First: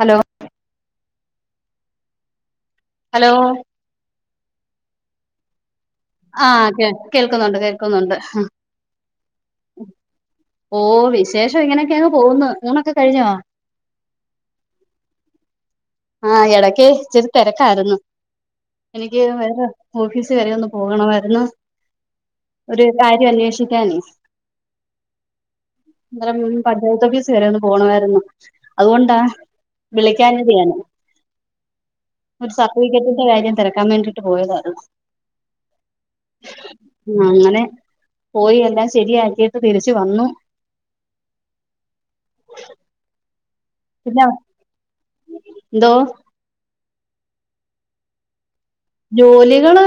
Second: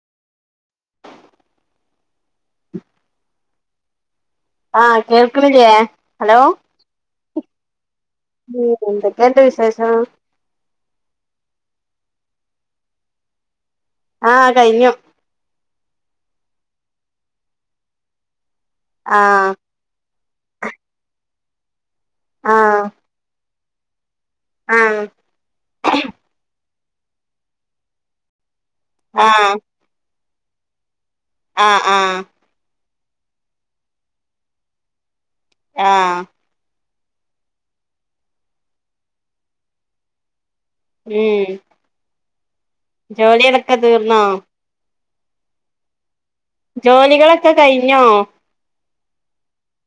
Hello. Hello ആഹ് കേൾകാണില്യേ ആഹ് അതെ. കേൾക്കുന്നുണ്ട് കേള് കേൾക്കുന്നുണ്ട് ഉം എന്തൊക്കെയുണ്ട് വിശേഷം ഓ വിശേഷം ഇങ്ങനെ ക്കെ അങ്ങ് പോവ്ന്ന് ഊണ് ഒക്കെ കഴിഞ്ഞോ ആഹ് കഴിഞ്ഞു ആഹ് എടക്ക് ഇച്ചിരി തെരക്കായിരുന്നു എനിക്ക് ആഹ് വേറെ ഓഫീസ് സ് വരെ ഒന്ന് പോകണമായിരുന്ന് ആഹ് ഒരു കാര്യം അന്വേഷി ക്ക്യാനേ ആഹ് അന്ന്രരം പഞ്ചായത്ത് ഓഫീസ് വരെ ഒന്ന് പോണവായ്രുന്നു അതുകൊണ്ടാ ആഹ് വിളി ക്ക്യാഞ്ഞത് ഞാന് ആഹ് ആഹ് ർട്ടിഫികറ്റിൻ്റെ കാര്യം തെരക്കാൻ വേണ്ടീട്ട് പോയതാ അത് ആഹ് അങ്ങനെ പോയി എല്ലാം ശരിയാക്കിട്ട് തിരിച്ച് വന്നു ഉം ജോലി [unintelligible] ക്കെ തീർന്നോ പിന്നെ എന്തോ ജോലികളൊക്കെ കഴിഞ്ഞോ ജോലികള്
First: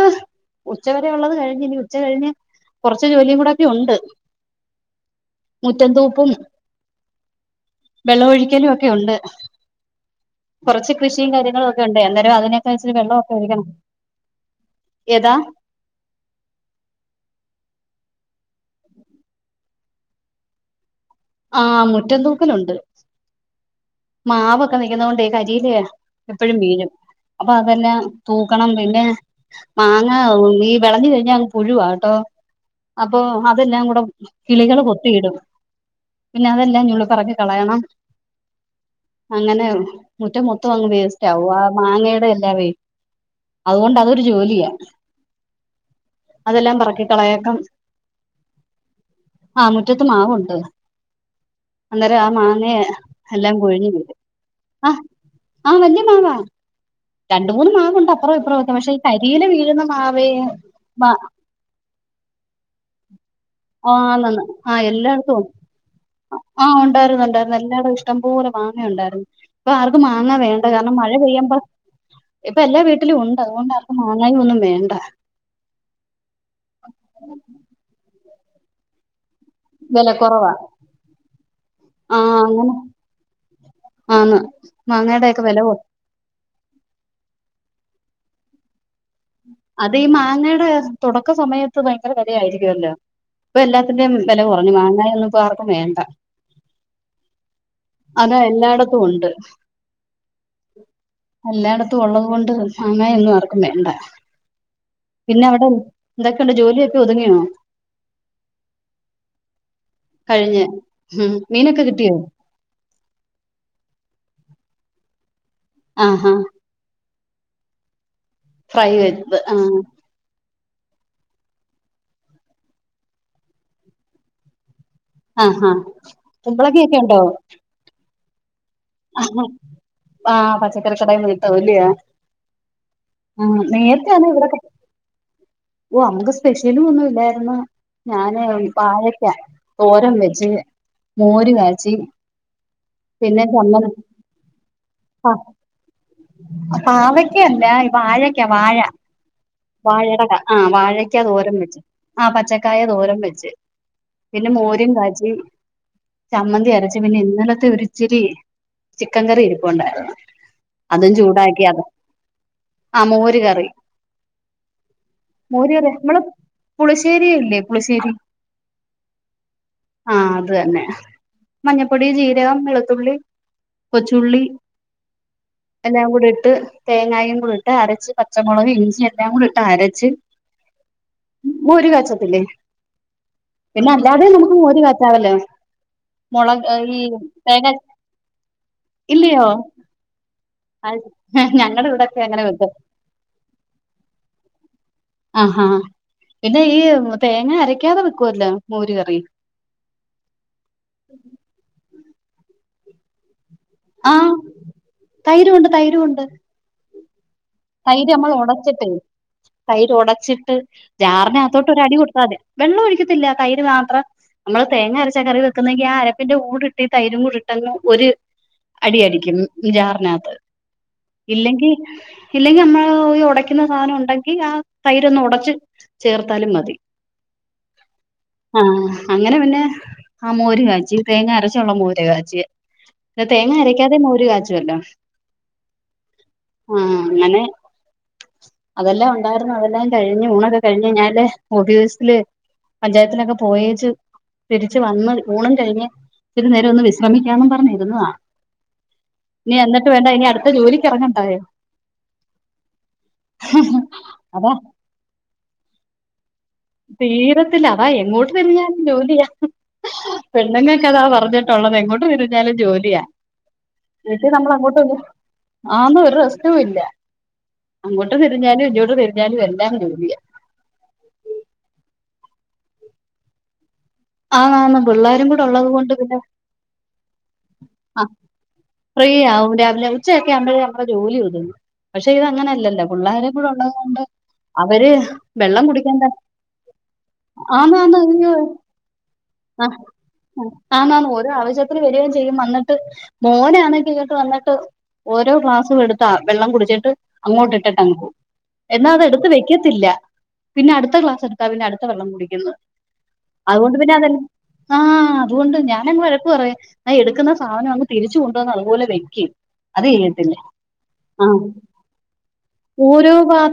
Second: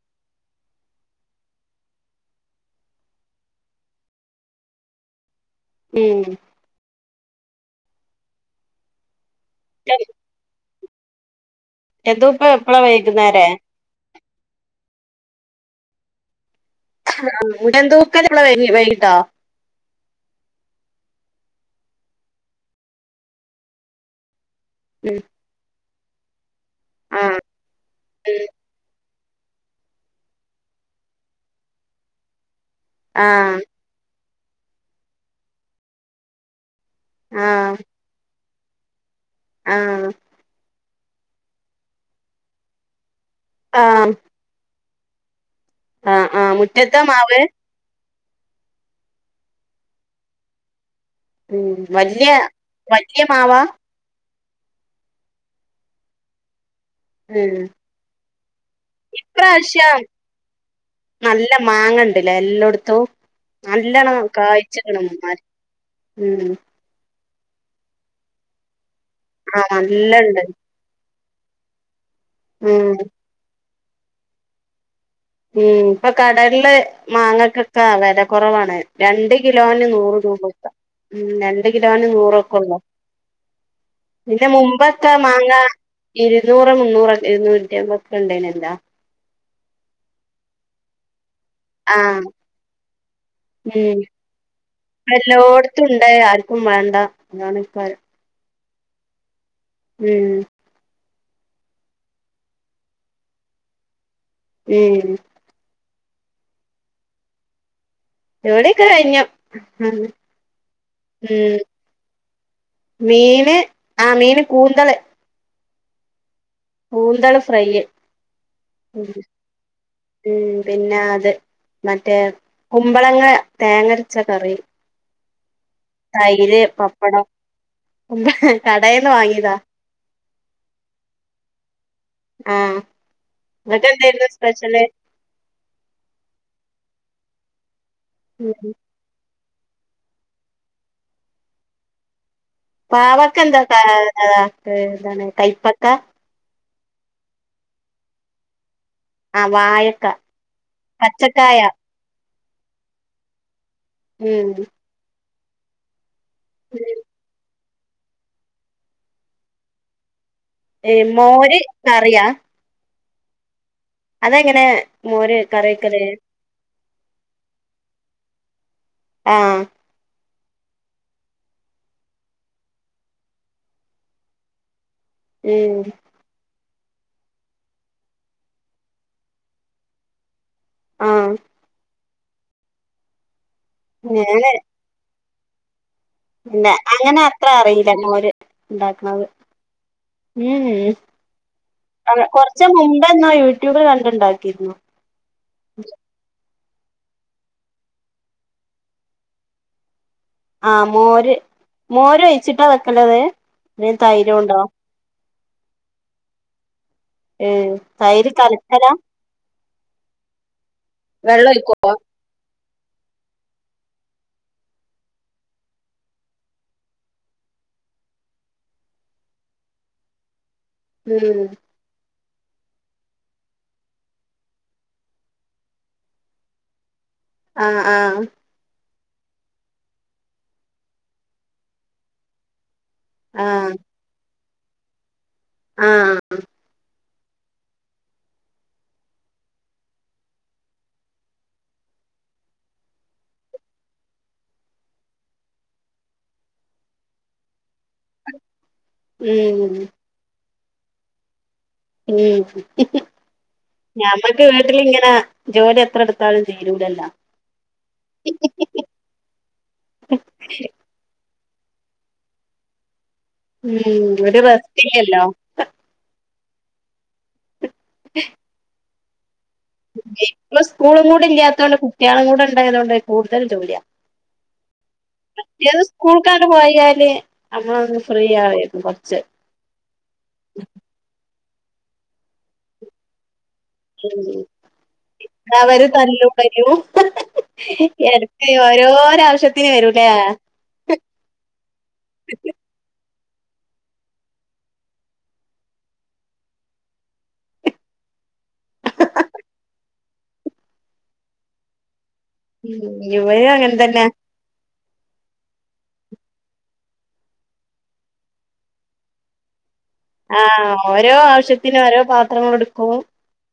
ഉച്ചവരെ ഉള്ളത് കഴിഞ്ഞ് ഇനി ഉച്ച കഴിഞ്ഞ് കൊറച്ച് ജോലിയും കൂടോക്കെ ഒണ്ട് മുറ്റം ഉം തൂപ്പും വെള്ളം ഒഴിക്കലും മൊക്കെ ഉണ്ട് ശരി കുറച്ച് കൃഷിയും കാര്യങ്ങളും ഉണ്ട് അതിനൊക്കെ എപ്പളാ ഇച്ചിരി വെള്ളമൊക്കെ വൈകുന്നേരെ ഒഴിക്കണം ഏതാ [unintelligible] വൈകിട്ടോ ആഹ് മുറ്റംതൂക്കലുണ്ട് മാവ് ഉം ക്കെനിക്കുന്നെകൊണ്ട് കരിയിലായ എപ്പോഴും വീഴും ആഹ് അപ്പൊ അതെല്ലാം ഉം തൂക്കണം പിന്നെ പി മാങ്ങ ഈ വിളഞ് കഴിഞ്ഞാ അങ്ങ് പുഴുവാട്ടോ അപ്പൊ ആഹ് അതെല്ലാം കൂടെ കിളികള് കൊത്തിയിടും പിന്നെ അതെ എല്ലാ നുള്ളി പറക്കി ആഹ് കളയണം അങ്ങനെ ആഹ് മുറ്റ മൊത്തം അങ്ങ് വ സ്റ്റാവുവ മാങ്ങയുടെ എല്ലാവേ അതുകൊണ്ട് അതൊരു ജോലിയാ ആ ആഹ് അതെല്ലാം മുറ്റത്താ പറക്കി മാവ് കളയക്കം ആ മുറ്റത്ത് മാവുണ്ട് ഉം അന്നേരം വലിയ ആ മാങ്ങ വലിയ എല്ലാം കൊഴിഞ്ഞുവീണു ആഹ് വലിയ മാവാ ഉം രണ്ട്മൂന്ന് മാവ് ഒണ്ട് അപ്പുറംഇപ്പുറം ഇപ്രാവശ്യം മാ നല്ല മാങ്ങണ്ടില്ലേ എല്ലായിടത്തും നല്ലണ്ണം ആന്നെന്ന് ആ കഴ്ച്ച്ക്ക്ണ് എല്ലായിടത്തും മരം ഉണ്ട് ഉം എല്ലായിടം ഇഷ്ടം പോലെ മാങ്ങ ഉണ്ടായിരുന്നു. ആഹ് ഇപ്പോ ആർക്കും മാങ്ങ നല്ലണ്ട് വേണ്ട കാരണം മഴ. മഴപെയ്യുമ്പോ ഇപ്പോ എല്ലാ ഉം വീട്ടിലും ഉണ്ട് അതുകൊണ്ടാ. മാങ്ങായൊന്നും വേണ്ട. ഉം ഇപ്പോ കടകളിലെ മാങ്ങക്കൊക്കെ ആ വില. കുറവാണ് രണ്ട്. കിലോന് വില നൂറ് കുറവാ രൂപക്കെ ഉം രണ്ട് കിലോന് ആ നൂറൊക്കെ അങ്ങനെ ഉള്ളൂ ആന്ന് പിന്നെ മുമ്പക്കെ മാങ്ങയുടെയൊക്കെ മാങ്ങ വില കൊ ഇരുന്നൂറ് മുന്നൂറ ഇരുന്നൂറ്റ ണ്ടേനല്ലാ അത് ഈ മാങ്ങയുടെ തുട ക്ക സമയത്ത് ഭയങ്കര ആഹ് വില ആയിരിക്കുമല്ലോ. ഇപ്പൊ എല്ലാത്തിന്റെയും വില കുറഞ്ഞു. മാങ്ങായൊന്നും ഇപ്പൊ ആർക്കും എല്ലായിടത്തും വേണ്ട ഉണ്ട് ആർക്കും വേണ്ട അതാണയ്ക്കാരം ടത്തും ഉണ്ട്. ഉം എല്ലായിടത്തും ഉള്ളത് കൊണ്ട് മാങ്ങയൊന്നും ആർക്കും വേണ്ട. ഉം പിന്നവിടെ എന്തൊക്കെയുണ്ട് ജോലിയൊക്കെ ഒതുങ്ങിയോ. ഇവിടെയൊക്കെ കഴിഞ്ഞു ഉം കഴിഞ്ഞ് ഉം മ്മ് മീനൊക്കെ കിട്ടിയോ മീന് ആ മീൻ. കൂന്തള് ആഹ് കൂന്തള് ഫ്രൈ ഫ്രൈ ഉം വെന്ത ആഹ്. പിന്നെ അത് മറ്റേ കുമ്പളങ്ങ തേങ്ങ അരച്ച കറി. ആഹ് തൈര് കുമ്പളങ്ങ ഒക്കെ ഉണ്ടോ. പപ്പടം [unintelligible] വാങ്ങിയതാ ആഹ് പച്ചക്കറി കടയിൽ പോയിട്ട് [unintelligible] ആഹ് ഉം ഇങ്ങക്ക് നേരത്തെ അത് എന്തായിരുന്നു ഇവിടെ ഒക്കെ സ്പെഷ്യല് ഓ ഞങ്ങൾക് സ്പെഷ്യൽ ഒന്നുമില്ലായിരു എന്നാ ഞാന് വാഴക്കാ തോരൻ വെച്ച് മോര് കാച്ചി. പാവയ്ക്ക പിന്നെ എന്താ ചമ്മന്തി [unintelligible] എന്താണ് കൈപ്പക്ക. പാവയ്ക്ക അല്ല വാഴക്ക വാഴ. ആഹ് വാഴക്ക വാഴ കാ വാഴക്കാ തോരൻ പച്ചക്കായ വെച്ച് ആ പച്ചക്കായ തോരൻ വെച്ച് ഉം പിന്നെ മോരും കാച്ചി ചമ്മന്തി അരച്ച് പിന്നെ ഇന്നലത്തെ ഒരു ശരി ചിക്കൻ കറി ഇരിപ്പുണ്ടായിരുന്നു അതും മോര് ചൂടാക്കി അത് കറിയാ ആ മോര് കറി അതെങ്ങനെ കറി മോര് കറിയാ വെക്കല് മ്മളെ പുളശ്ശേരില്ലേ പുളശ്ശേരി ആഹ ആ അത് തന്നെ മഞ്ഞപ്പൊടി ജീരകം വെളുത്തുള്ളി കൊച്ചുള്ളി ഉം എല്ലാ കൂടെ ഇട്ട് തേങ്ങായും കൂടി ഇട്ട് അരച്ച് പച്ചമുളക് ഇഞ്ചി എല്ലാം കൂടി ഇട്ട് അരച്ച് ആഹ് മോര് കാച്ച് അല്ലേ പിന്നെ അല്ലാതെ നമുക്ക് മോര് കാച്ചവല്ലോ പില്ലെ അങ്ങനെ അത്ര തേങ്ങ അറിയില്ല മോര് ഉണ്ടാക്കുന്നത് ഇല്ലയോ ഉം ഞങ്ങടെ അ ഇവിടൊക്കെ അങ്ങനെ കൊറച്ച വെക്കും മുമ്പ് എന്നോ യൂട്യൂബിൽ കണ്ടുണ്ടാക്കിരുന്നു ആഹാ പിന്നെ ഈ തേങ്ങ അരക്കാതെ വെക്കുവല്ലോ മോര് കറി ആ മോര് മോര ഒഴിച്ചിട്ടാ വെക്കലത് പിന്നെ ആഹ തൈരുണ്ടോ തൈരുമുണ്ട് തൈരുമുണ്ട് ഏ തൈര് കലക്കല തൈര് ഒടച്ചിട്ട് ചാറിനകത്തോട്ട് ഒഴിക്കോ ഒരടി കൊടുത്താതിയാ വെള്ളം ഒഴിക്കത്തില്ല, തൈര് മാത്രം നമ്മള് തേങ്ങ അരച്ച കറി വെക്കുന്നെങ്കി ആ അരപ്പിന്റെ കൂടിട്ടി തൈരും കൂടി ഇട്ടങ്ങ് ഒരു അടിയടിക്കും ജാറിനാത്ത് ഉം ഇല്ലെങ്കി ഇല്ലെങ്കി നമ്മള് ഒടയ്ക്കുന്ന സാധനം ഒണ്ടെങ്കി ആ തൈരൊന്ന് ഒടച്ച് ചേർത്താലും മതി. ആഹ് ആഹ് ആഹ് അങ്ങനെ പിന്നെ, ആ മോര് കാച്ചി തേങ്ങ അരച്ചുള്ള മോര് കാച്ചി പിന്നെ തേങ്ങ അരയ്ക്കാതെയും മോര് കാച്ച് വല്ലോ ആഹ് അങ്ങനെ അതെല്ലാം ഒണ്ടായിരുന്നു അതെല്ലാം കഴിഞ്ഞു, ഊണൊക്കെ കഴിഞ്ഞ് ഞാനിലെ ഓഫീസില് പഞ്ചായത്തിലൊക്കെ പോയേച്ച് തിരിച്ചു വന്ന് ഊണും കഴിഞ്ഞ് ഇത്തിരി നേരം ഒന്ന് വിശ്രമിക്കാന്ന് പറഞ്ഞിരുന്നതാ. ഇനീ ഉം എന്നിട്ട് വേണ്ടേ ഇനി അടു ത്ത ജോലിക്ക് എറങ്ങണ്ടായോ? മം ഞമ്മക്ക് അതാ വീട്ടിലിങ്ങനെ ജോലി എത്ര എട് തീരത്തില്ല അതാ എങ്ങോട്ട് തിരിഞ്ഞാലും ജോലിയാ. പെണ്ണുങ്ങക്കതാ പറഞ്ഞ ട്ടുള്ളതെ എങ്ങോട്ട് തിരിഞ്ഞാലും ജോലിയാ. ഉം എന്ന് വച്ച് ഒരു നമ്മൾ അങ്ങോട്ട് [unintelligible] റെസ്റ്റില്ലല്ലോ ആന്ന് ഒര് റസ് സ്റ്റൂല്ലാ. അങ്ങോട്ട് തിരിഞ്ഞാലും ഇങ്ങോട്ട് തിരി ഞാലു എൽ [unintelligible] ഇപ്പം സ്കൂളും കൂടി ഇല്യാ ത്തോണ്ട് കുട്ടിയാളും കൂടെ ഉണ്ടായതുകൊണ്ടേ കൂടുതൽ ജോലിയാ. ആന്ന് ആന്ന് പിള്ളേരും കൂടെ ഉള്ളത് മറ്റേത് കൊണ്ട് പിന്നെ സ്കൂൾക്കാണ്ട് പോയാല് നമ്മളൊന്ന് അഹ് ഫ്രീ ആയിരുന്നു കൊറച്ച് ഫ്രീയാവും രാവിലെ ഉച്ചയൊക്കെ ആവുമ്പോഴേ നമ്മടെ ജോലി [unintelligible] പക്ഷെ ഇതങ്ങനല്ലല്ലോ പിള്ളാര് കൂടള്ളതോണ്ട് ഉം അവര് വെള്ളം അവര് കുടിക്കണ്ട തല്ലും വരും ആന്ന് ആന്ന് ഉയ്യോ എടക്ക് ഓരോരോ ആ ആവശ്യത്തിന് വരൂലേ ആന്ന് ആന്ന് ഓരോ ആവശ്യത്തിന് വരേം ചെയ് ചെയ്യും അന്നിട്ട് മോനാണെങ്കി ഇങ്ങട്ട് വന്നിട്ട് ഓരോ ഗ്ലാസും എടുത്താ വെള്ളം കുടിച്ചിട്ട് അങ്ങോട്ട് ഇട്ടിട്ട് അങ്ങുപോകും. എന്നാ അത് എടുത്ത് വെക്കത്തില്ല. പിന്നെ അടുത്ത ഗ്ലാസ് എടുത്താ പിന്നെ അടുത്ത വെള്ളം കുടി മം ഇവനും അങ്ങനെ തന്നെ ആ അതുകൊണ്ട് ഞാനങ്ങു വഴക്ക് പറയാ എടുക്കുന്ന സാധനം അങ്ങ് തിരിച്ചുകൊണ്ടുവന്ന് അതുപോലെ വെയ്ക്ക് ആ ഓരോ ആവശ്യത്തിന് ഓരോ പാത്രങ്ങൾ എടുക്കും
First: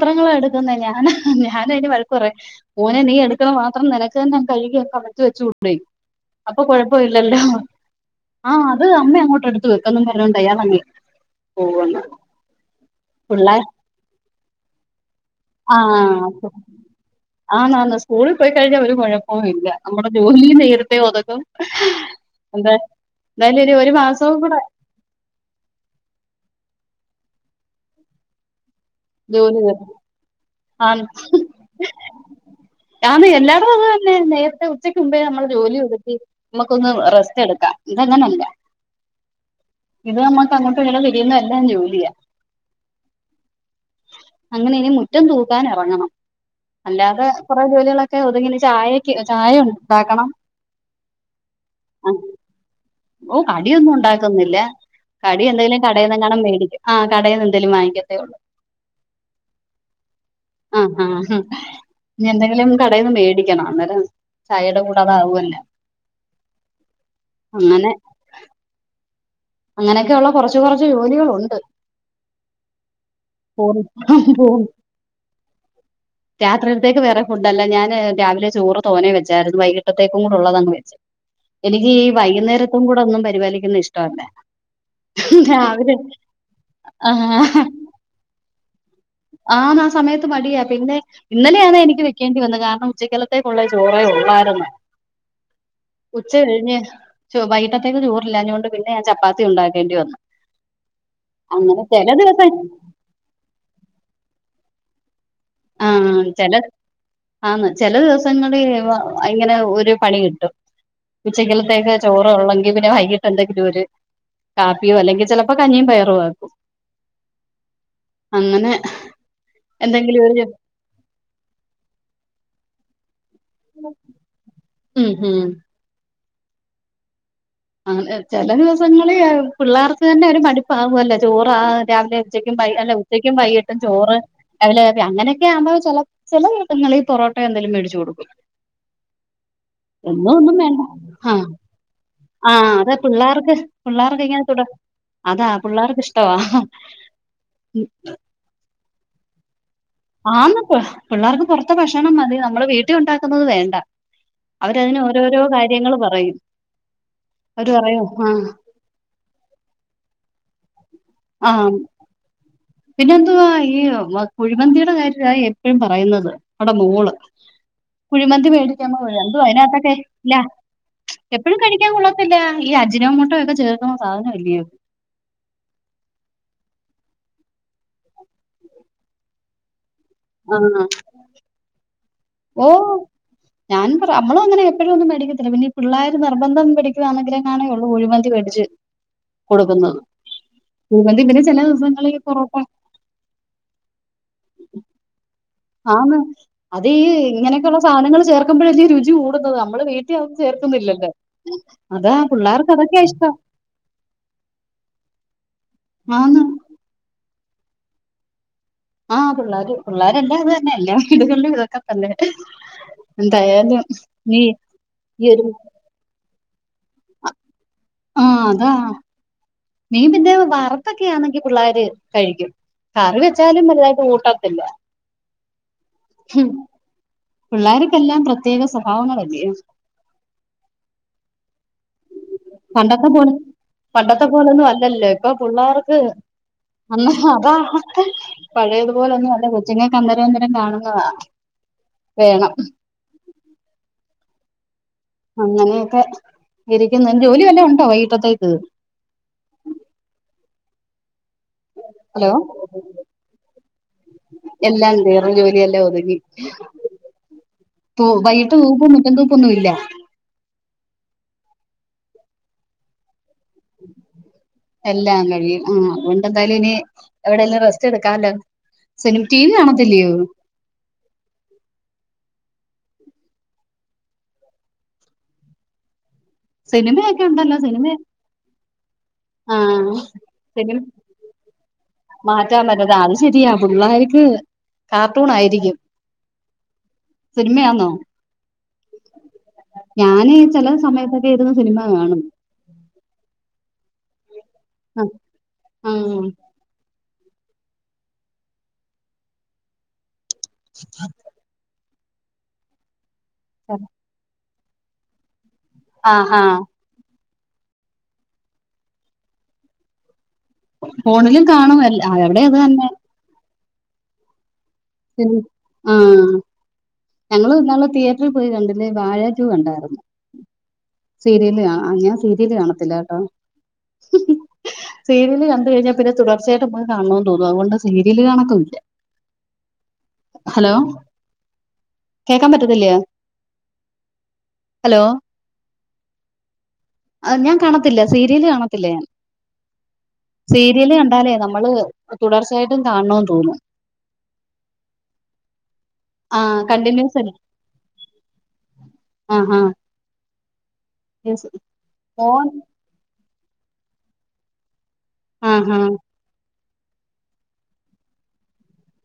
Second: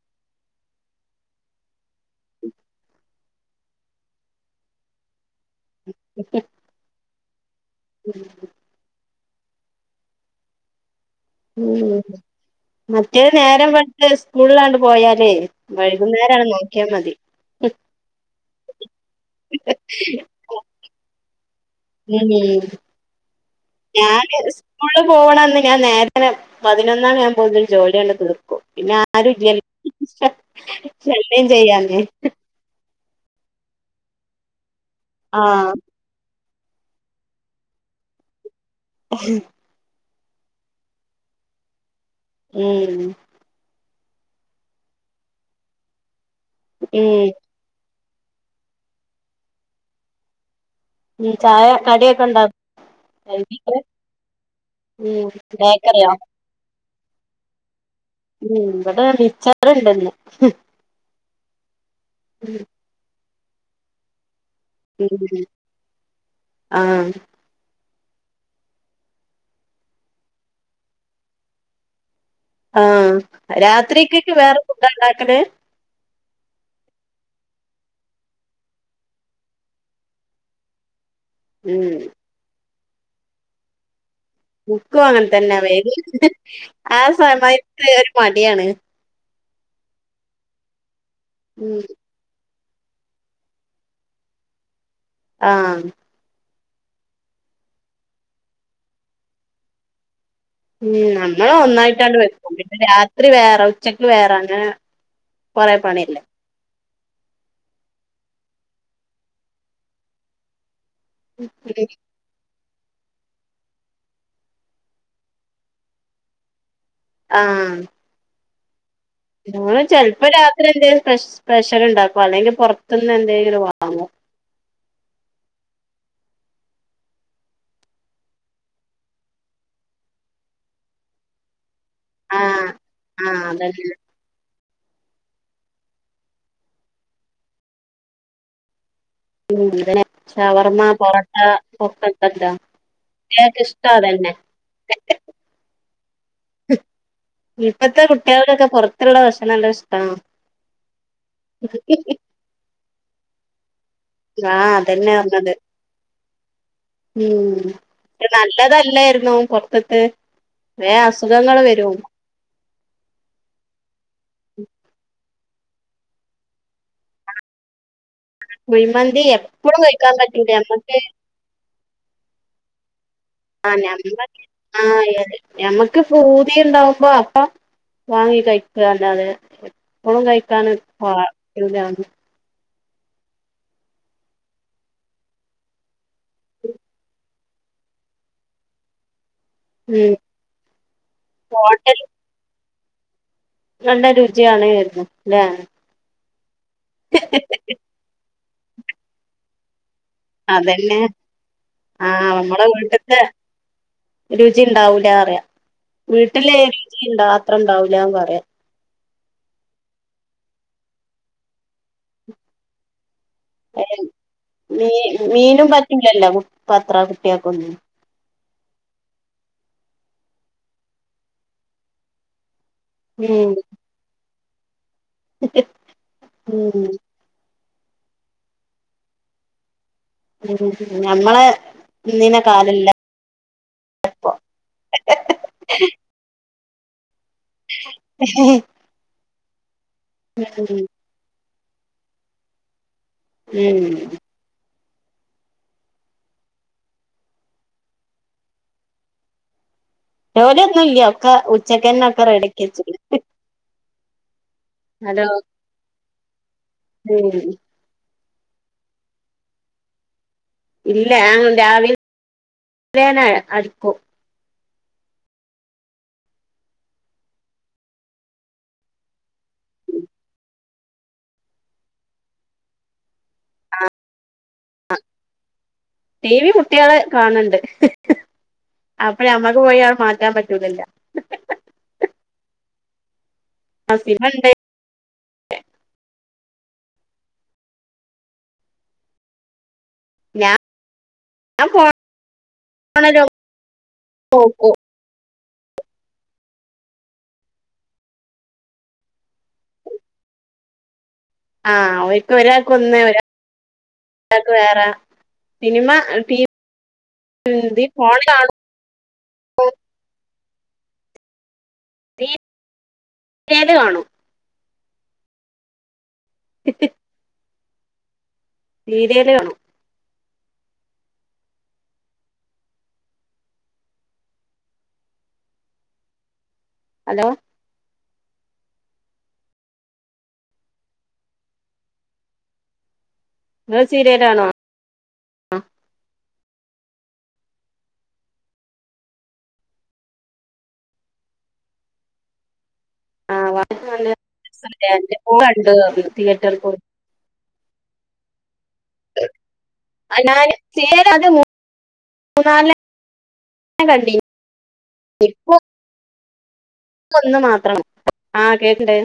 പാത്രങ്ങള എടുക്കുന്നെ ഞാനാ ഞാനായിന് വഴക്കു പറയും മോനെ നീ എടുക്കുന്ന പാത്രം നിനക്ക് തന്നെ അങ്ങ് കഴുകിയൊക്കെ അടച്ചുവച്ചൂടെ അപ്പോ കുഴപ്പമില്ല ല്ലല്ലോ ആ അത് അം അങ്ങോ തട്ടടുത്ത് വെക്കും എന്നുപറഞ്ഞോണ്ട് അയാളങ്ങ് പോവുന്ന ഉം മറ്റേ പിള്ളേര് നേരം വെളുത്ത് സ്കൂളിലാണ്ട് പോയാലേ ആ വൈകുന്നേരാണ് നോക്കിയാ മതി ആന്ന് ആന്ന് സ്കൂളിൽ പോയി കഴിഞ്ഞാൽ ഒരു കുഴപ്പവും ഇല്ല നമ്മുടെ ജോലിയും നേരത്തെ ഒതുക്കും ഉം ഉം എന്താ എന്തായാലും ഇനി ഒരു മാസവും ഞാന് കൂടെ സ്കൂൾ പോവ്ണന്ന് ഞാൻ നേരത്തെ പതിനൊന്നണി ആവു കൂടുതൽ ജോലിയണ്ട് തീർക്കും പിന്നെ ജോലി ആരുല്ലല്ലോ ആന്ന് ശല്യം ചെയ്യാന് ആന്ന് എല്ലായിടും അത് തന്നെ നേരത്തെ ഉച്ചയ്ക്ക് മുമ്പേ നമ്മള് ആഹ് ജോലി ഉതുക്കി നമുക്കൊന്ന് റെസ്റ്റ് എടുക്കാം ഇതങ്ങനല്ല ഇത് നമ്മക്ക് അങ്ങോട്ട് ങ്ങനെ തിരിയുന്നെല്ലാം ജോലിയാ ഉം അങ്ങനെ ഇനി മുറ്റം തൂക്കാൻ എറങ്ങണം ഉം അല്ലാതെ കൊറേ ജോലികളൊ ക്കെ ഒതുങ്ങി ഇനി ചായക്ക് ചായ ഉണ്ടാക്കണം ഉം ചായ കടിയൊക്കെ ഇണ്ടാ ഓ കടിയൊന്നും ഉണ്ടാക്കുന്നില്ല കടി എന്തെങ്കിലും ബേക്കറിയോ കടേന്നങ്ങാനും മേടി ആഹ് കടേന്ന് എന്തേലും വാങ്ങിക്ക ത്തെയുള്ളു ഉം ഇവിടെ മിച്ചറുണ്ട്ന്ന് ആഹ് ആഹ് ഇനി എന്തെങ്കിലൊന്ന് കടേന്ന് മേടി [unintelligible] അന്നേര ചയെടെ കൂടെ ഉം അതാവുവല്ലോ ആഹ് അങ്ങനെ അങ്ങനെയൊക്കെയ ഉള്ള കൊറച്ചു കൊറച്ച് ജോലികളുണ്ട് ആഹ് രാത്രിക്ക് പൂർ വേറെ ഫുഡാ ഉണ്ടാക്കല് രാത്രിയിലത്തേക്ക് വേറേ ഫുഡല്ല ഞാന് രാവിലെ ചോറ് തോനേ വെച്ചായിരുന്നു വൈകിട്ടത്തേകും കൂടെ ഉള്ളതങ് വച്ച് എനിക്ക് ഉം ഈ വൈകുന്നേര കൂടെ ഒന്നും പരിപാലികുന്ന ഇഷ്ടല്ല എനിക്കും അങ്ങനെ തന്നെ വേ ആ സമയത്ത് ഒരു മടിയാണ് ആന്ന് ആ സമയത്ത് മടിയാ പിന്നെ ഇന്നലെയാണ് ഉം എനിക്ക് വക്കേണ്ടിവന്നത് കാര ഉച്ചക്കലത്തേക്കുള്ള ചോറെ ഉള്ളായിരുന്നു ആഹ് ഉച്ച കഴിഞ്ഞു ചൊ വൈകട്ടത്തേക്ക് ചോറില്ലഞ്ഞുകൊണ്ട് പിന്നെ ഞാൻ ചപ്പാത്തി ഉണ്ടാക്കേണ്ടി വന്നു ഉം നമ്മള അങ്ങനെ ചില ഒന്നായിട്ടാണ്ട് ദിവസം വെക്കും പിന്നെ രാത്രി വേറെ ഉച്ചക്ക് വേറ [unintelligible] ആഹ് ചെല ആന്ന് ചെല ദിവസങ്ങളിൽ വ ഇങ്ങനെ ഒരു പണി കിട്ടും. ഉച്ചക്കലത്തേക്ക് ചോറ് ഒള്ളെങ്കി പിന്നെ വൈകിട്ട് എന്തെങ്കിലും ഒര് കാപ്പിയോ അല്ലെങ്കി ചെലപ്പോ കഞ്ഞിയും പയറും ആക്കും. ആ അങ്ങനെ ഞങ്ങള് എന്തെങ്കിലും ചെലപ്പം രാ ഒരു ത്രി എന്തേലും സ്പെഷ്യ സ്പെഷ്യല്ണ്ടാക്കും അല്ലെങ്കി പൊ റത്ത്ന്ന് എന്തേ ങ്കിലും വാങ്ങും. ഉം ഹൂം അ എ ചെല ദിവസങ്ങളി പിള്ളേർക്ക് തന്നെ ഒരു മടുപ്പാവല്ലോ ചോറ ആ ആ രാവിലെ ഉച്ചയ്ക്കും വൈ ആഹ് അല്ല ഉച്ചയ്ക്കും ആഹ് വൈകിട്ടും അതന്നെ ചോറ് [unintelligible] അങ്ങനെയൊക്കെ ആവുമ്പോ ചെല ചെല ദിവസങ്ങളിൽ പൊറോട്ട എന്തേലും മേടിച്ചു കൊടുക്കും. ഉം [unintelligible] ഷവർമ്മ പൊറാട്ട ആ അത് പിള്ളേർക്ക് പിള്ളേർക്ക് ഇങ്ങനെ തുട അതാ പിള്ളേർക്ക് ഇഷ്ടവാ പൊറത്തുള്ള [unintelligible] ആന്ന്പ്പോ പിള്ളേർക്ക് പൊറത്തെ ഭക്ഷണം മതി നമ്മള വീ ട്ടിലുണ്ടാക്കുന്നത് വേണ്ട ആഹ് അവരതിന് അതന്നെ ഓരോരോ പറഞ്ഞത് കാര്യങ്ങൾ പറയും ഉം അവര് പറയും ഷേ ആഹ് നല്ലതല്ലര്ന്നും പൊർത്ത്ത്ത് വേം അസുഖങ്ങള് ആഹ് വരും. പിന്നെന്തുവാ ഈ വാ കുഴിമന്തിയുടെ കാര്യാ യേ എപ്പഴും പറയുന്നത് ആടെ മോള് കുഴിമന്തി മേടിക്കുമ്പോ കുഴിമന്തി എന്തോ എപ്പളും അതിനകത്തൊക്കെ കഴിക്കാൻ പറ്റൂല ഞമ്മക്ക്. ഴിക്കാ കൊള്ളത്തില്ല ഈ അജനാമോ ആ ഞമ്മക്ക് ആ ഞമ്മക്ക് ഫൂതി ഉണ്ടാവും. പൊറാട്ട വാങ്ങി കഴിക്കന്നല്ലാതെ. പ്പോഴും കഴിക്കാന് ആഹ് പോവാ [unintelligible] ഓ ഞാനും പറ അമ്മളും അങ്ങനെ എപ്പഴും ഒന്നും മേടിക്കത്തില്ല പിന്നെ ഈ പിള്ളാര് നിർബന്ധം പിടിക്കുവാന്നങ്കില് ങ്ങാനു ഒള്ളു കുഴിമന്തി വേടിച്ച് കൊടുക്കുന്നത് ഉം കുഴിമന്തീം പിന്നെ ചില ദിവസങ്ങളില് പൊറോട്ട. നല്ല രുചിയാണ് കരുതും ലെ ആന്ന് അതീ ഇങ്ങനെയൊക്കെള്ള സാധനങ്ങൾ ചേർ [unintelligible] രുചി കൂടുന്നത് നമ്മള് മേ അതന്നെ ആഹ് നമ്മള് പിള്ളേർക്ക് അതൊക്കെയാ വീട്ട്ത്തെ ഇഷ്ടം രുചി ഇണ്ടാവൂല അറിയാ. ആന്ന് വീട്ടിലേഡിക്കി. ആ അത്ര ഉണ്ടാവൂലാന്ന് പറയ ആ പിള്ളേർ പിള്ളോരല്ലാം അത് തന്നെ എല്ലാ വീടുകളിലും ഇതൊക്കെ തന്നെ എന്തായാലും നീ മീ ഈ ഒരു മീനും പറ്റൂലല്ലോ പത്ര കിട്ടിയ കൊന്ന് ആ അതാ മീൻ പിന്നെ വറുത്തൊക്കെയാണെങ്കി പിള്ളേർ കഴിക്കും കറി വെച്ചാലും വലുതായിട്ട് കൂട്ട അല്ല മ് മ് പിള്ളേർക്കെല്ലാം പ്രത്യേക സ്വഭാവങ്ങളല്ലയോ മ് ഞമ്മളെ ഇന്നീന കാലല്ല പണ്ടത്തെ പോലെ പണ്ടത്തെ പോലൊന്നും അല്ലല്ലേ ഇപ്പൊ പിള്ളാർക്ക് അന്ന് അതാ പഴയതുപോലെ ഒന്നു അല്ല ഞങ്ങ കന്ദരമന്ദരം ഉം കാണുന്നതാ വേണം മ് അങ്ങനെയൊക്കെ ഇരിക്കുന്ന ജോലി വല്ലോം ഉണ്ടോ വൈകിട്ടത്തേക്ക് ജോലി ഒന്നുല്ല്യാ ഒക്കെ ഉച്ചക്കന്നെ ഒക്കെ ഹലോ റെഡിക്ക് വെച്ചിട്ട് എല്ലാം തീർന്ന് ജോലിയെല്ലാം ഒതുക്കി. ഉം ഓ വൈകിട്ട് തൂപ്പൊന്നും മുറ്റം തൂപ്പൊന്നും ഇല്ല. ഇല്ല ഞൻ രാവില് രാവിലെന്നെ അടിക്കും. എല്ലാം കഴിയും ആ അതുകൊണ്ട് എന്തായാലും ഇനി എവിടെയെല്ലാം റെസ്റ്റ് എടുക്കാലോ സിനി ടി വി കാണത്തില്ലയോ. ആഹ് ടി വി കുട്ടികള് സിനിമയൊക്കെ കാണണ്ട് ഉണ്ടല്ലോ സിനിമ അപ്പഴാ അമ്മക്ക് പോയി ആ അവ മാറ്റാൻ പറ്റുല്ലല്ലോ മാറ്റൻ പറ്റത്തെ. ത് ശരിയാ പിള്ളേർക്ക് കാർട്ടൂൺ ആയിരിക്കും. സിനിമയാന്നോ. ഞാന് ചില സമയത്തൊക്കെ ഇര്ന്ന് സിനിമ കാണും. ഓ. അ ആ. [inaudible] ആ ഓര്ക്ക് ഒരാക്ക് ഒന്ന് ഒരാ [unintelligible] രാക്ക് വേറ. സിനിമ ടീ ആഹാ [unintelligible] ഫോണിലും കാണും ല്ല എവിടെ അത് തന്നെ ത്‌ കാണോ ആ ഞങ്ങള് നല്ല തീ ഇ പോയി കണ്ടില്ലേ വാഴാ സീരിയല് ചൂ കാണും കണ്ടായിരുന്നു സീരിയല് അ ആ ഞാൻ സീരിയല് കാണത്തില്ലകേട്ടൊ സീരിയല് കണ്ട്കഴിഞ്ഞാപിന്നെ തുടർ ചേട്ടൻ പോയി കാണണോന്ന് ഹലോ തോനുന്നു അതുകൊണ്ടാ സിമ്മി വില്ല് കണക്കുല്ല ഹലോ കേക്കാൻ പറ്റത്തില്ലേ ങ്ങള് സീരിയലാണോ അ ആ ഞാൻ കാണത്തില്ല സീരിയല് കാണത്തില്ല ഞാൻ സീരിയല് കണ്ടാലേ നമ്മള് തുടർച്ചയായിട്ടും കാൺണോം ആ തോന്നും നല്ല എന്റെ മോള് കണ്ടു തിയേറ്ററിൽ ആഹ് പോയി കണ്ടിന്യൂസ് അല്ല ആഹ് അ ഞാന് ശേർ അത് ആഹ് മോൻ മൂന്നാറ [unintelligible] ന്ന കണ്ടി ആ ആഹ ഒന്ന് മാത്രണ് ആ കേണ്ട്